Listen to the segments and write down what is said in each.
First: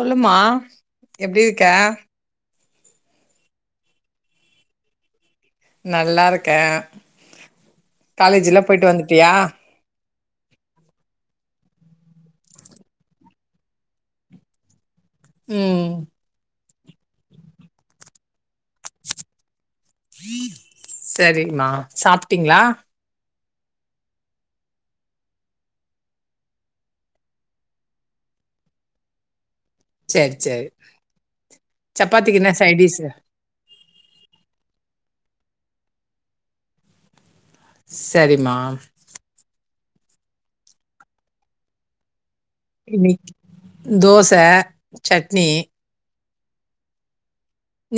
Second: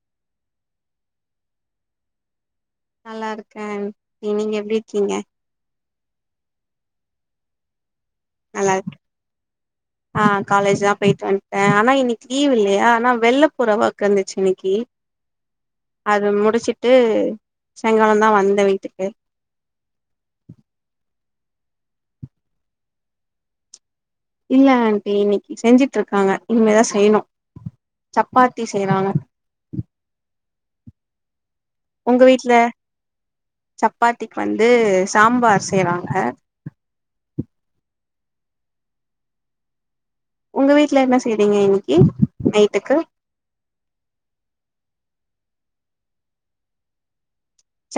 சொல்லுமா எப்டி இருக்க நல்லாருக்கேன் நீங் நீங்க எப்டி இருக்கீங்க நல்லாருக்கே காலேஜ்லா நல்லா போய்ட்டு இருக் வந்துட்டியா ஆ காலேஜ் லா போயிட்டு வந்ட்டே ஆனா இன்னைக்கு லீவ் இல்லையா ஆனா வெள்ல போற வொர்க் இருந்துச்சு இன்னைக்கு ம் அது முடிச்சுட்டு சாய்ங்காலந்தா வந்தே வீட்டுக்கு செரிமா சாப்ட்டீங்ளா இல்ல ஆண்ட்டி இன்னைக்கு செஞ்சிட்டு இருக்காங்க இனிமேதா செய்யணு சப்பாத்தி செய்றாங்க சேர் சேர் ஒங்க வீட்ல சப்பாத்திக்கு வந்து சாம்பார் செய்வாங்க சரிம்மா உங்க வீட்ல என்ன செய்றீங்க இன்னைக்கு நைட்டுக்கு இன்னிக்கி தோச சட்னி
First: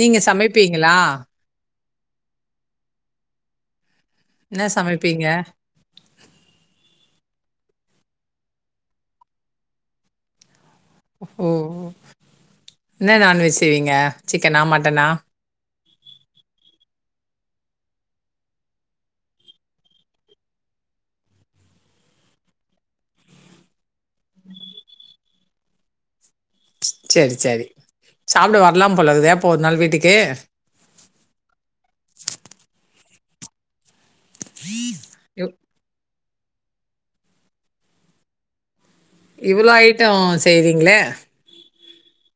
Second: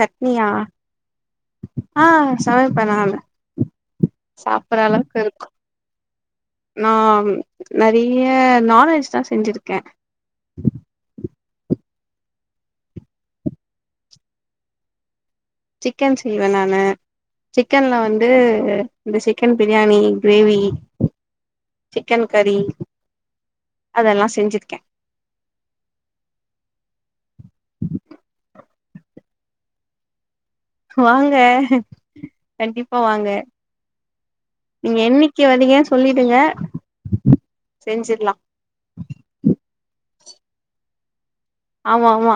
நீங்க சமைப்பீங்களா ஆ சமைப்ப நானு என்ன சாப்பற அளவுக்கு சமைப்பீங்க இருக்கு நாம் நெறைய நான்வெஜ்தா செஞ்சுருக்கே ஓ என்ன நான்வெஜ் செய்வீங்க சிக்கனா மட்டனா ஜிக்கன் செய்வ நானு ஜிக்கன்ல வந்து இந்த ஜிக்கன் பிரியாணி கிரேவி ஜிக்கன் கறி அதெல்லா செஞ்சிருக்க ச்செரி ச்செரி சாப்ட வர்லாம் போலகுது அப்போ ஒரு நாள் வீட்டுக்கு வாங்க கண்டிப்பா வாங்க நீங்க என்னிக்கு இவ் வரீங்கன்னு சொல்லிடுங்க செஞ்சிர்லாம் இவ்ளோ ஐட்டம் செய்றீங்ளே ஆமா ஆமா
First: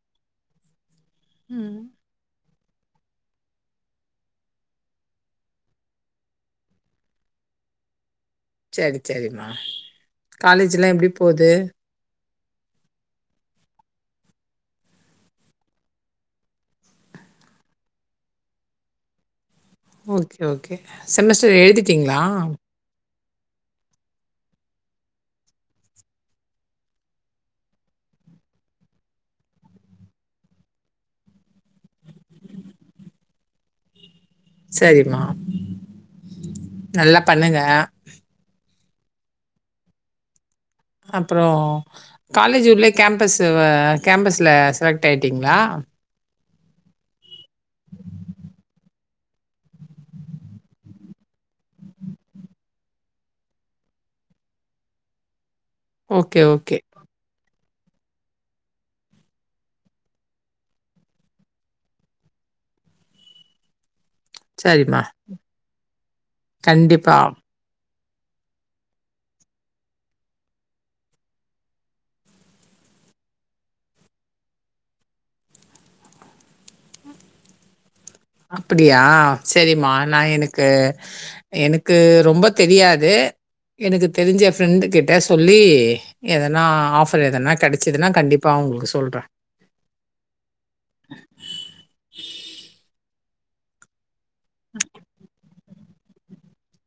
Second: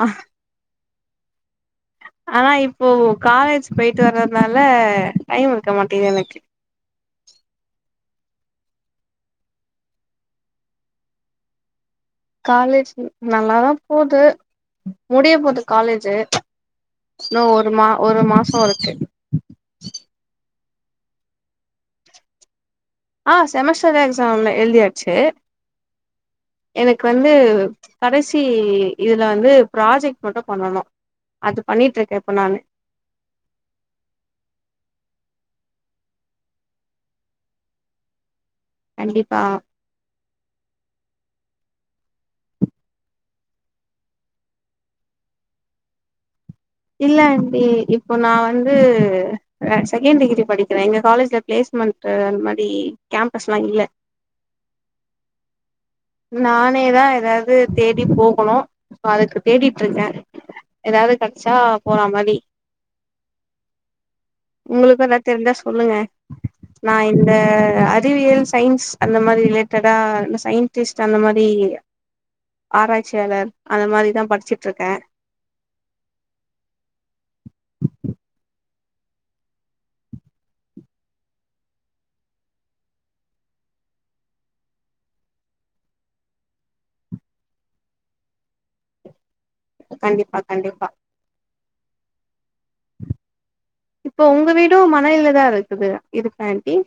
ம் ஆனா இப்போ காலேஜ்க்கு போயிட்டு வரதுனால டைம் இருக்க மாட்டேங்குது எனக்கு ச்சேரி ச்சேரிம்மா காலேஜ்ல்லா எப்டி போது காலேஜ் நல்லாதா போது முடிய போது காலேஜீ இனும் ஒரு மா ஒரு மாசம் இருக்கு ஓகே ஓகே செமஸ்டர் எழுதிட்டிங்களா ஆ செமஸ்டர் எக்ஸாம் லா எழுதியாச்சு எனக்கு வந்து கடைசி இதுல வந்து ப்ராஜெக்ட் மட்டும் பண்ணணும் அது பண்ணிட்டு இருக்க இப்ப நானு சரிமா நல்லா பண்ணுங்க கண்டிப்பா அப்புறம் காலேஜ் உள்ளே கேம்பஸ்சவ கேம்பஸ்ல செலக்ட் ஆயிட்டிங்களா இல்ல ஆண்ட்டி இப்ப நா வந்து நா செகண்ட் டிகிரி படிக்கிற எங்க காலேஜ்ல பிளேஸ்மண்ட்டு அந்த மாரி கேம்பஸ்லாம் இல்ல ஓகே, ஓகே. நானேதா ஏதாவ்து தேடி போகணு இப்ப அதுக்கு தேடிட்டு இருக்க ஏதாது கெச்சா போற மாரி சரிம்மா. உங்களுக்கு எதா தெரிஞ்சா சொல்லுங்க நா கண்டிப்பா. இந்த அத் திவியல் சயின்ஸ் அந்த மாரி ரிலேட்டடா இந்த சயின் டிஸ்ட் அந்த மாரி ஆராய்ச்சியாளர் அந்த மாரி தா படிச்சிட்டுருக்கேன் அப்படியா செரிமா நா எனக்கு எனக்கு ரொம்ப தெரியாது எனக்கு தெரிஞ்ச ஃப்ரெண்டு கிட்ட சொல்லி எதனா ஆஃபர் எதனா கடைச்சிதுன்னா கண்டிப்பா ஒங்களுக்கு சொல்ற கண்டிப்பா கண்டிப்பா இப்போ உங்க வீடும் மணயிலதா இருக்குது இருக்கா ஆண்ட்டி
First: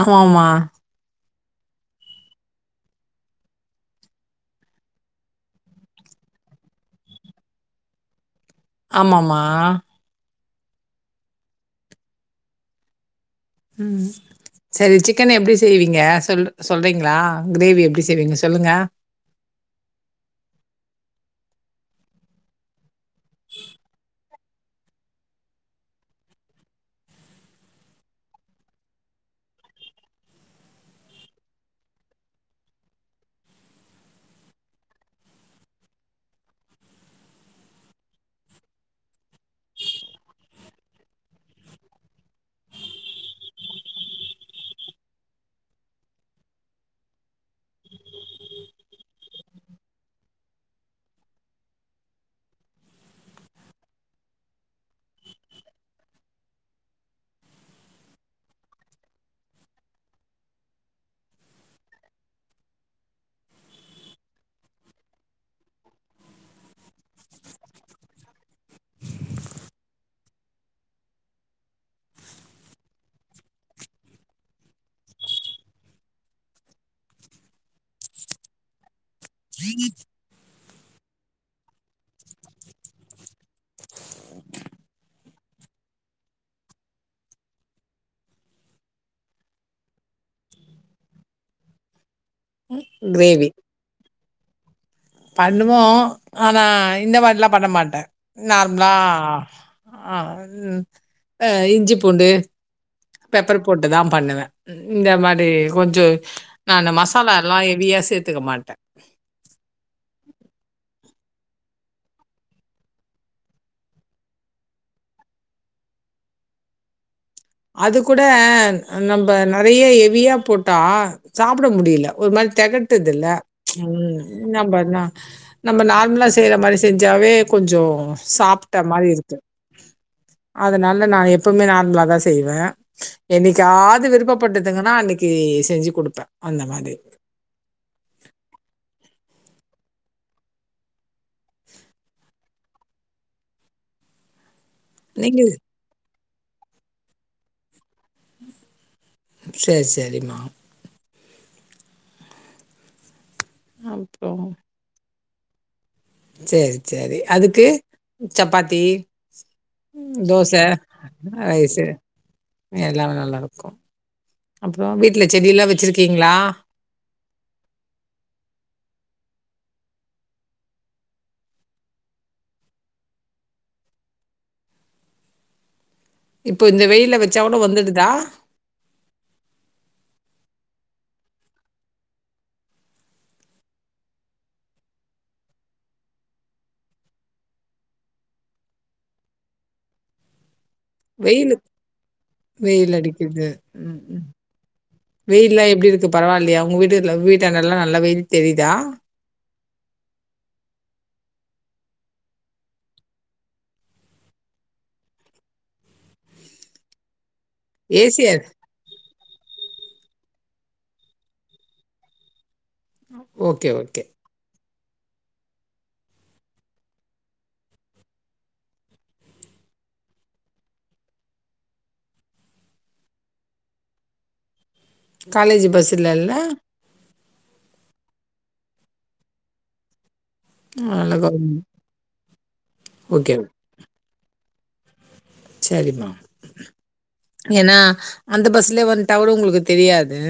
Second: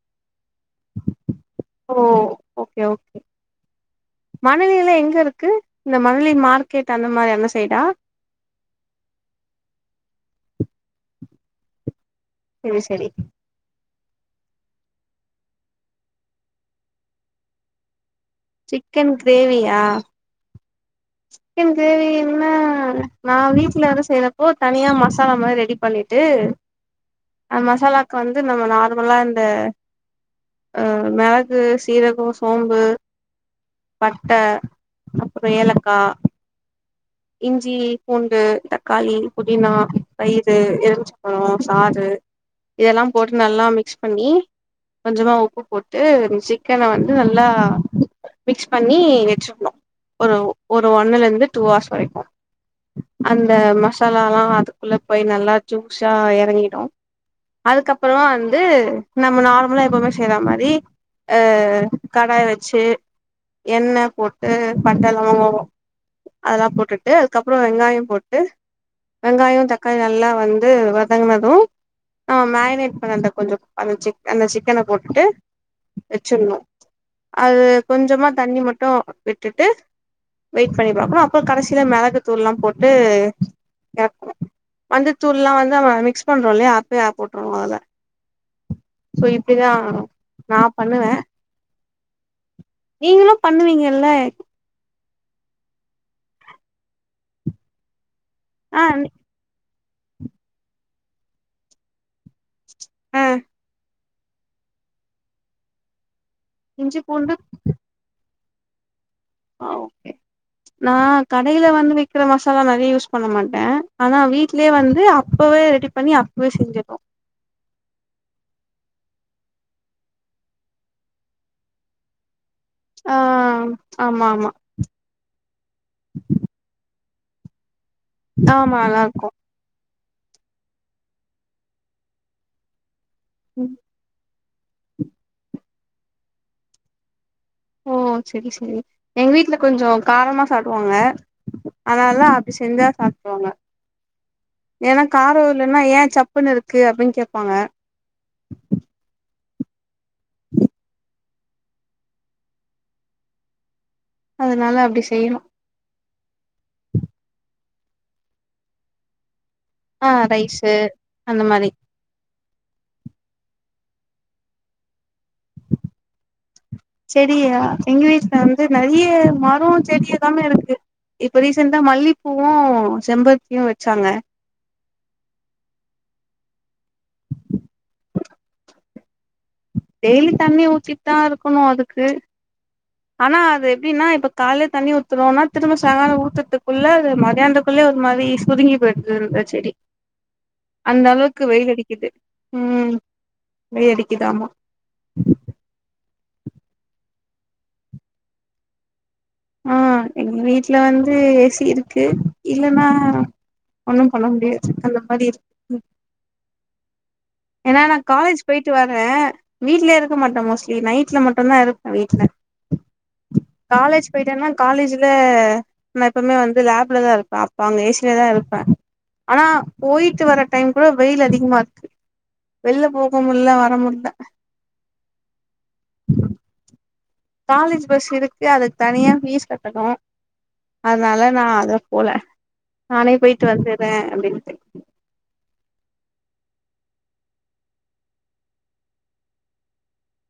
ஆமாமா ஓ ஓகே ஓகே மணலில எங்க இருக்கு இந்த மணலி மார்க்கெட் அந்த மாரி அந்த சைடா ஆமாம்மா ம் செரி ம் செரி ஜிக்கனு எப்டி செய்வீங்க சொல் சொல்றீங்களா கிரேவி எப்டி செய்வீங்க சொ ஜிக்கன் கிரேவியா ஜிக்கன் கிரேவின்ன நா வீட்லதா செய்வ ஓ தனியா மசாலா மாரி ரெடி பண்ணிட்டு அந் மசாலாவுக்கு வந்து நம்ம நார்மலா இந்த அ மெளகு சீரகோ சோம்பு பட்ட அப்புறம் ஏலக்கா இஞ்சி பூண்டு தக்காளி புதினா தயிறு எழுமிச்ச பழம் சாறு இதல்லா போட்டு நல்லா மிக்ஸ் பண்ணி கொஞ்சமா உப்பு போட்டு சிக்கன வந்து நல்லா மிக்ஸ் பண்ணீ வச்சுக்ணு ஒரு ஒரு ஒன்னுல இருந்து டூ ஆர்ஸ் வரைக்கு அந்த மசாலாலா அதுக்குள்ள போய் நல்லா ஜூஸ்ஸா எறங்கீடூ அதுக்கப்பறமா வந்து நம்ம நார்மலா எப்பவுமே செய்ற மாரி அ கடாய் வச்சு எண்ண போட்டு பட்டல்லா அதல்லா போட்டுட்டு அதுக்கப்பறோ வெங்காயொ போட்டு வெங்காயோ தக்காளி நல்லா வந்து வதங்குனது ஆ மேரினேட் பண்ண அந்த கொஞ்சோ அந்த சிக் அந்த சிக்கன போட்டு வச்சற்ணு அது கொஞ்சமா தண்ணி மட்டு விட்டுட்டு வெயிட் பண்ணி பாக்கணு அப்பறோ கடசீல மிளகு தூள்லா போட்டு யாக்குங்க மஞ்சத்தூள்லா வந்து ம மிக்ஸ் பண்றோ இல்லையா அப்பயே ஆ போட்றனு அதுல சோ இப்டிதா நா பண்ணுவே நீங்களு பண்ணுவிங்கல்ல பண்ணுவோ ஆனா இந்த மாரிலா பண்ண மாட்டே ஆ நார்ம்லா ஆ கு ஆ இஞ்சி பூண்டு ஆ பெப்பர் போட்டுதா பண்ணுவே இந்த மாரி கொஞ்சொ நா இந்த இஞ்சி மசாலா பூண்டு எல்லா ஹெ வியா சேத்துக்க மாட்டே ஆ ஓகே நா கடேல வந்து விக்கிற மசாலா நெறைய யூஸ் பண்ண மாட்டே ஆனா வீட்லயே வந்து அப்பவே ரெடி பண்ணி அப்பவே செஞ்சுற்வோ அது கூட நம்ப நெறய ஹெவியா போட்டா சாப்ட முடில ஒரு மாரி ஆ தெகட்டுதுல்ல ம் ஆமா ஆமா என்னா பண்ணா நம்ம நார்மலா செய்ற மாரி செஞ்சாவே கொஞ்சோ ஆமா சாப்ட்ட மாரி நல்லாருக்கு இருக்கு அதுனால நா எப்பவுமே நார்மலாதா செய்வே என்னைக்காது விருப்பப் பட்டுதுகனா அன்னக்கி செஞ்சு குடுப்பே அந்த மாரி ஓ செரி செரி எங்க வீட்ல கொஞ்சோ காரமா சாட்டுவாங்க அதுனாலா அப்டி செஞ்சா சாப்டுக்குவாங்க ஏனா நீங்க காரோ இல்லேனா ஏ சப்புன்னு இருக்கு அப்டின் கேப்பாங்க சேர் சேரிம்மா அப் அதுனால அப்டி செய்யணு சேர் சேரி அதுக்கு சப்பாத்தி ஆ தோச ரைஸு அந்த ஆ மாரி எஸ்ஸு எல்லா நல்லாருக்கு அப்பறோ வீட்ல செடியெல்லா வச்சுருக்கீங்களா செடியா எங்க வீட்ல வந்து நெறைய மரோ செடி எல்லாமே இருக்கு இப்ப ரீசண்டா மல்லிப்பூவு செம்பருத்தியு வச்சாங்க இப்ப இந்த வெயில்ல வச்சா கூட வந்துடுதா டெய்லி தண்ணி ஊத்திட்தா இருக்கணு அதுக்கு ஆனா அது எப்டின்னா இப்ப காலேலயே தண்ணி ஊத்துரோனா திரும்ப சாய்ங்காலோ ஊத்தர்த்துக்குள்ள அது மதியானது குள்ள ஒரு மாரி சுருங்கி போய்ட்டுது ரோஜா செடி அந்த அளவுக்கு வெயிலு வெயில் அடிக்கிது ம் வெயில் வெயில் அடிக்கிது ஆமா வெயில்லா எப்டி இருக்கு பரவால்லையா ஒங்க வீட்டுல வீட்டான்டல்லா நல்ல வெயில் தெரிதா ஆ எங்க வீட்ல வந்து ஏ சி இருக்கு இல்லனா ஒன்னு பண்ண முடியாது அந்த மாரி இருக் ஏனா நா ஏசியா? காலேஜ் போயிட் ட்டு வரே வீட்லே இருக்க மாட்டே மோஸ்ட்லி நைட்ல மட்டுந்தா இருப்பே வீட்ல. Okay, okay. காலேஜ் போயிட்டன்னா காலேஜுல நா எப்புமே வந்து லேப்லதா இருப்பே அப்ப அங்க ஏ சி லதா இருப்பே. ஆனா போயிட்டு வர டைம் கூட வெயில் அதிகமா இர்க்கு. வெள்ல போக முல்ல வர முல்ல. காலேஜ் பஸ்சு இல்லல்ல. காலேஜ் பஸ் இருக்கு அதுக் தனியா ஃபீஸ் கட்டணு. அதனால அழகா நா ம். அதல போல நானே ஓகே. போய்ட்டு வந்துறே அப்டின்ட்டு. செரிமா. ஏனா அந்த பஸ்லியே வந்ட்டாகூட உங்களுக்கு தெரியாது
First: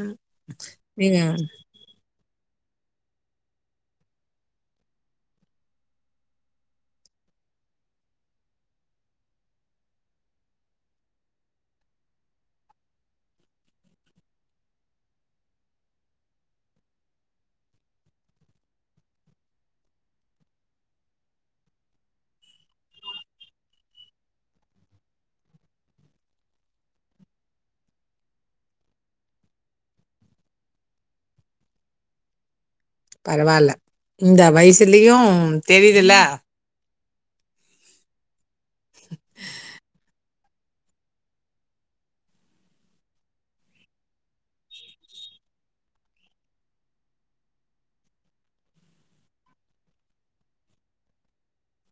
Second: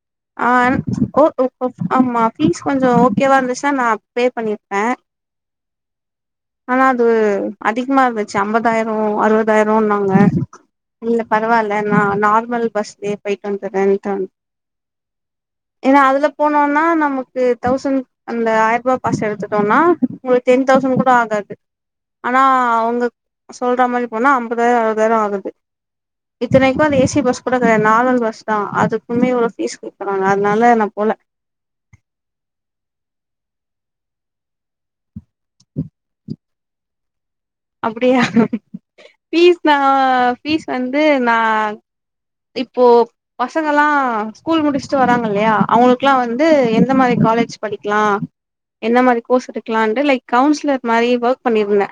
ம். ஆ என் ஒ ஒ ஒ ஆமா ஃபீஸ் கொஞ்சோ ஓகேவா இருந்துச்னா நா பே பண்ணிர்ப்பே. ஆனா அது அதிகமா இருந்துச்சு அம்பதாயிரோ அறுவதாயிரோன்னாங்க. இல்ல பரவால்ல நா நார்மல் பஸ்லியே போயிட்டு வந்துர்றன்ட்டு வந் ஏனா அதுல போனோனா நமக்கு தௌசண் அந்த ஆயர்பா பாஸ் எடுத்துட்டோன்னா உங்குளு டென்தெளசண் கூட ஆ காது ஆனா அவுங்கக் சொல்ற மாரி போனா அம்பதாயிரோ அறுபதாயிரோ ஆகுது. இத்தனைக்கு அது ஏ சி பஸ் கூட கெடையா நார்மல் பஸ்தா. அதுக்குமே இவ்ளோ ஃபீஸ் கேக்கறாங்க அதுனால நா போல. பரவால்ல இந்த வய்சுலியும் தெரிதில்ல. அப்பிடியா ஃபீஸ் நா ஃபீஸ் வந்து நா இப்போ பசங்கல்லா ஸ்கூல் முடிச்ட்டு வராங்க இல்லையா அவுங்குளுக்லா வந்து எந்த மாரி காலேஜ் படிக்லா? என்ன மாரி கோர்ஸ் எடுக்கலான்ட்டு லைக் கவுன்சிலர் மாரி ஒர்க் பண்ணிருந்தே.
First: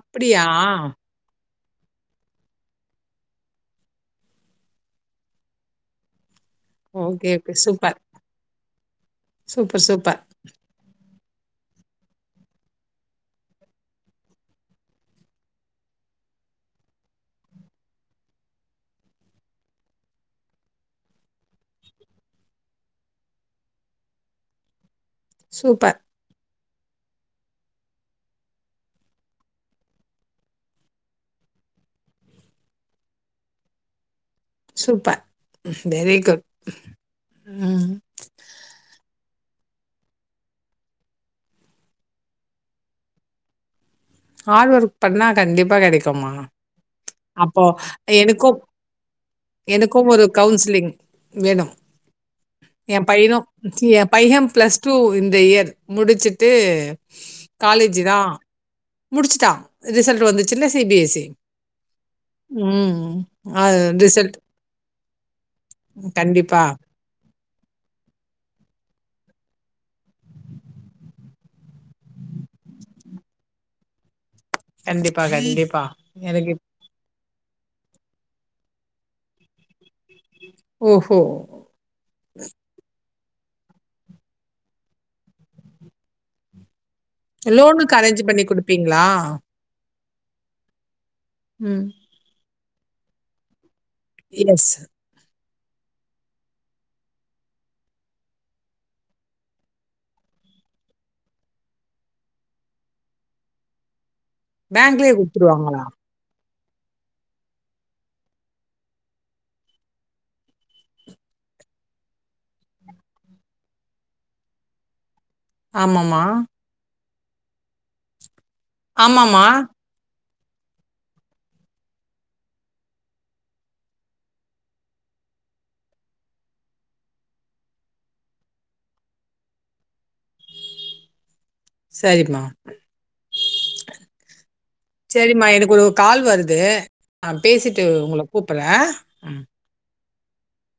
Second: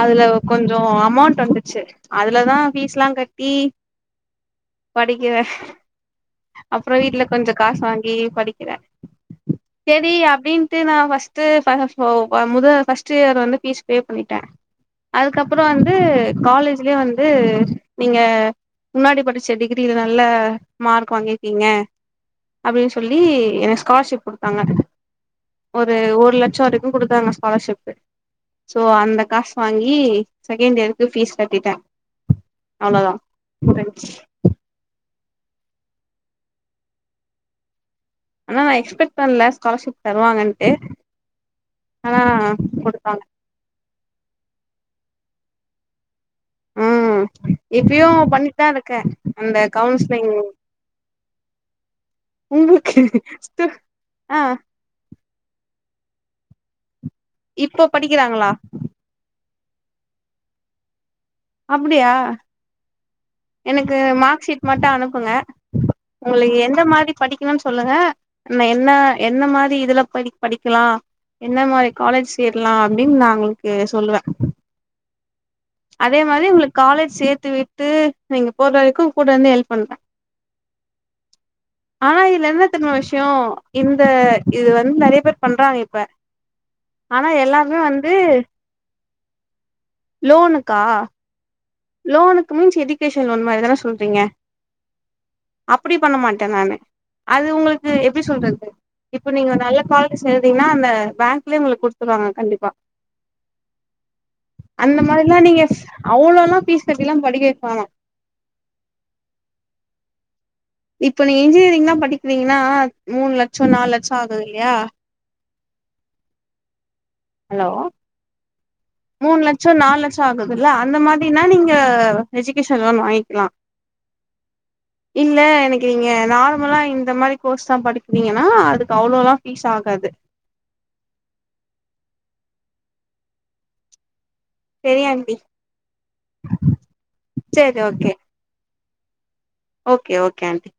அதுலவ் கொஞ்சோ அமௌண்ட் வந்துச்சு அதுலதா ஃபீஸ்லா கட்டி படிக்கிறே. அப்புற வீட்ல ஓகே, கொஞ்ச ஓகே. காசு சூப்பர். வாங்கி படிக்கிறே சூப்பர், செரி சூப்பர். அப்டின் ட்டு நா ஃபஸ்ட்டு ஃப ஃபொ அ முத ஃபஸ்ட்டு இயர் வந்து ஃபீஸ் பே பண்ணிட்டே. அதுக்கப்புறோ வந்து காலேஜ்லியே வந்து நீங்க முன்னாடி படிச்ச டிகிரில நல்ல மார்க் வாங்கிர்க்கீங்க. அப்டின் சொல்லி எனக் ஸ்காலர்ஷிப் குடுத்தாங்க. ஒரு சூப்பர், ஒரு லச்சோ வரைக்கு குடுத்தாங்க ஸ்காலர்ஷிப்பு. சோ அந்த காசு வாங்கி செகண்டு இயருக்கு ஃபீஸ் கட்டிட்டே. அவ்ளதா முடிஞ்ச்சி. சூப்ப ம் வெரி குட் ம். ஆனா நா எக்ஸ்பெக்ட் பண்ல ஸ்காலர்ஷிப் தருவாங்கன்ட்டு ஆனா குடுத்தாங்க. ஹாடு ஒர்க் பண்ணா கண்டிப்பா கெடைக்கும்மா. ம். அப்போ இப்பயு எனுக்குப் பண்ணிட்தா இருக்கே அந்த எனக்கு ஒரு கவுன்சிலிங் கவுன்சிலிங் வேணும். ஏ உங்களுக்கு பையனு ஏ பைய ஆ பிளஸ் டூ இந்த இயர் முடிச்சிட்டு இப்ப படிக்கறாங்களா? முடிச்சுட்டா ரிசல்ட்டு வந்துச்சுல்ல சி பி எஸ் இ அப்டியா? ம் ம். எனக்கு மாக்ஷீட் மட்டு அனுப்புங்க உங்குளுக்கு கண்டிப்பா, எந்த மாரி படிக்கணுன் சொல்லுங்க ந என்ன என்ன மாரி இதுல படி படிக்கலா என்ன மாரி காலேஜ் சேரலா அப்டின் நா உங்களுக்கு சொல்லுவே கண்டிப்பா கண்டிப்பா அதே மாரி எனக்கு உங்களுக்கு காலேஜ் சேத்து விட்டு நீங்க போற வரைக்கு கூட இருந்து ஹெல்ப் பண்ணுவே ஓஹோ ஆனா இதுல என்ன தெர்மா விஷ்யோ இந்த இது வந்த் நெறைய பேர் பண்றாங்க இப்ப ஆனா எல்லாமே லோனுக்கு வந்து அரேஞ்ச் பண்ணி குடுப்பீங்களா? லோனுக்கா உம் லோனுக்கு மீன்ஸ் எஜுகேஷன் லோன் மாதிரிதான சொல்றீங்க எஸ். அப்பிடி பண்ண மாட்டே நானு அது உங்களுக்கு எப்பிடி சொல்றது இப்ப நீங்க நல்ல காலேஜ் சேந்தீங்னா அந்த பேங்க்லயே உங்களுக் குடுத்துருவாங்க கண்டிப்பா அந்த பேங்க்லயே மாரில்லா நீங்க குடுத்துருவாங்களா? ஸ் அவ்ளோல்லா ஃபீஸ் கட்டில்லா படிக்க வைக்க வேணா இப்ப நீங்க இன்ஜினியரிங்லா படிக்கிறீங்கனா மூணு லட்சோ நாலு லட்சோ ஆகுதில்லியா ஆம்மாம்மா ஹலோ மூணு ஆமாமா. லட்சோ நாலு லட்சோ ஆகுதுல்ல அந்த மாதிரினா நீங்க எஜுகேஷன் லோன் வாங்கிக்லா இல்ல எனக்கு நீீங்க நார்மலா இந்த மாரி கோர்ஸ் தா படிக்கறீங்கனா அதுக்கு அவ்ளோல்லா ஃபீஸ் ஆகாது சேரிம்மா செரி ஆண்டி சேரிம்மா எனக்கு ஒரு கால் வருது நா செரி பேசிட்டு ஓகே உங்களக் கூப்பட்றே ஓகே ஓகே ஆன்ட்டி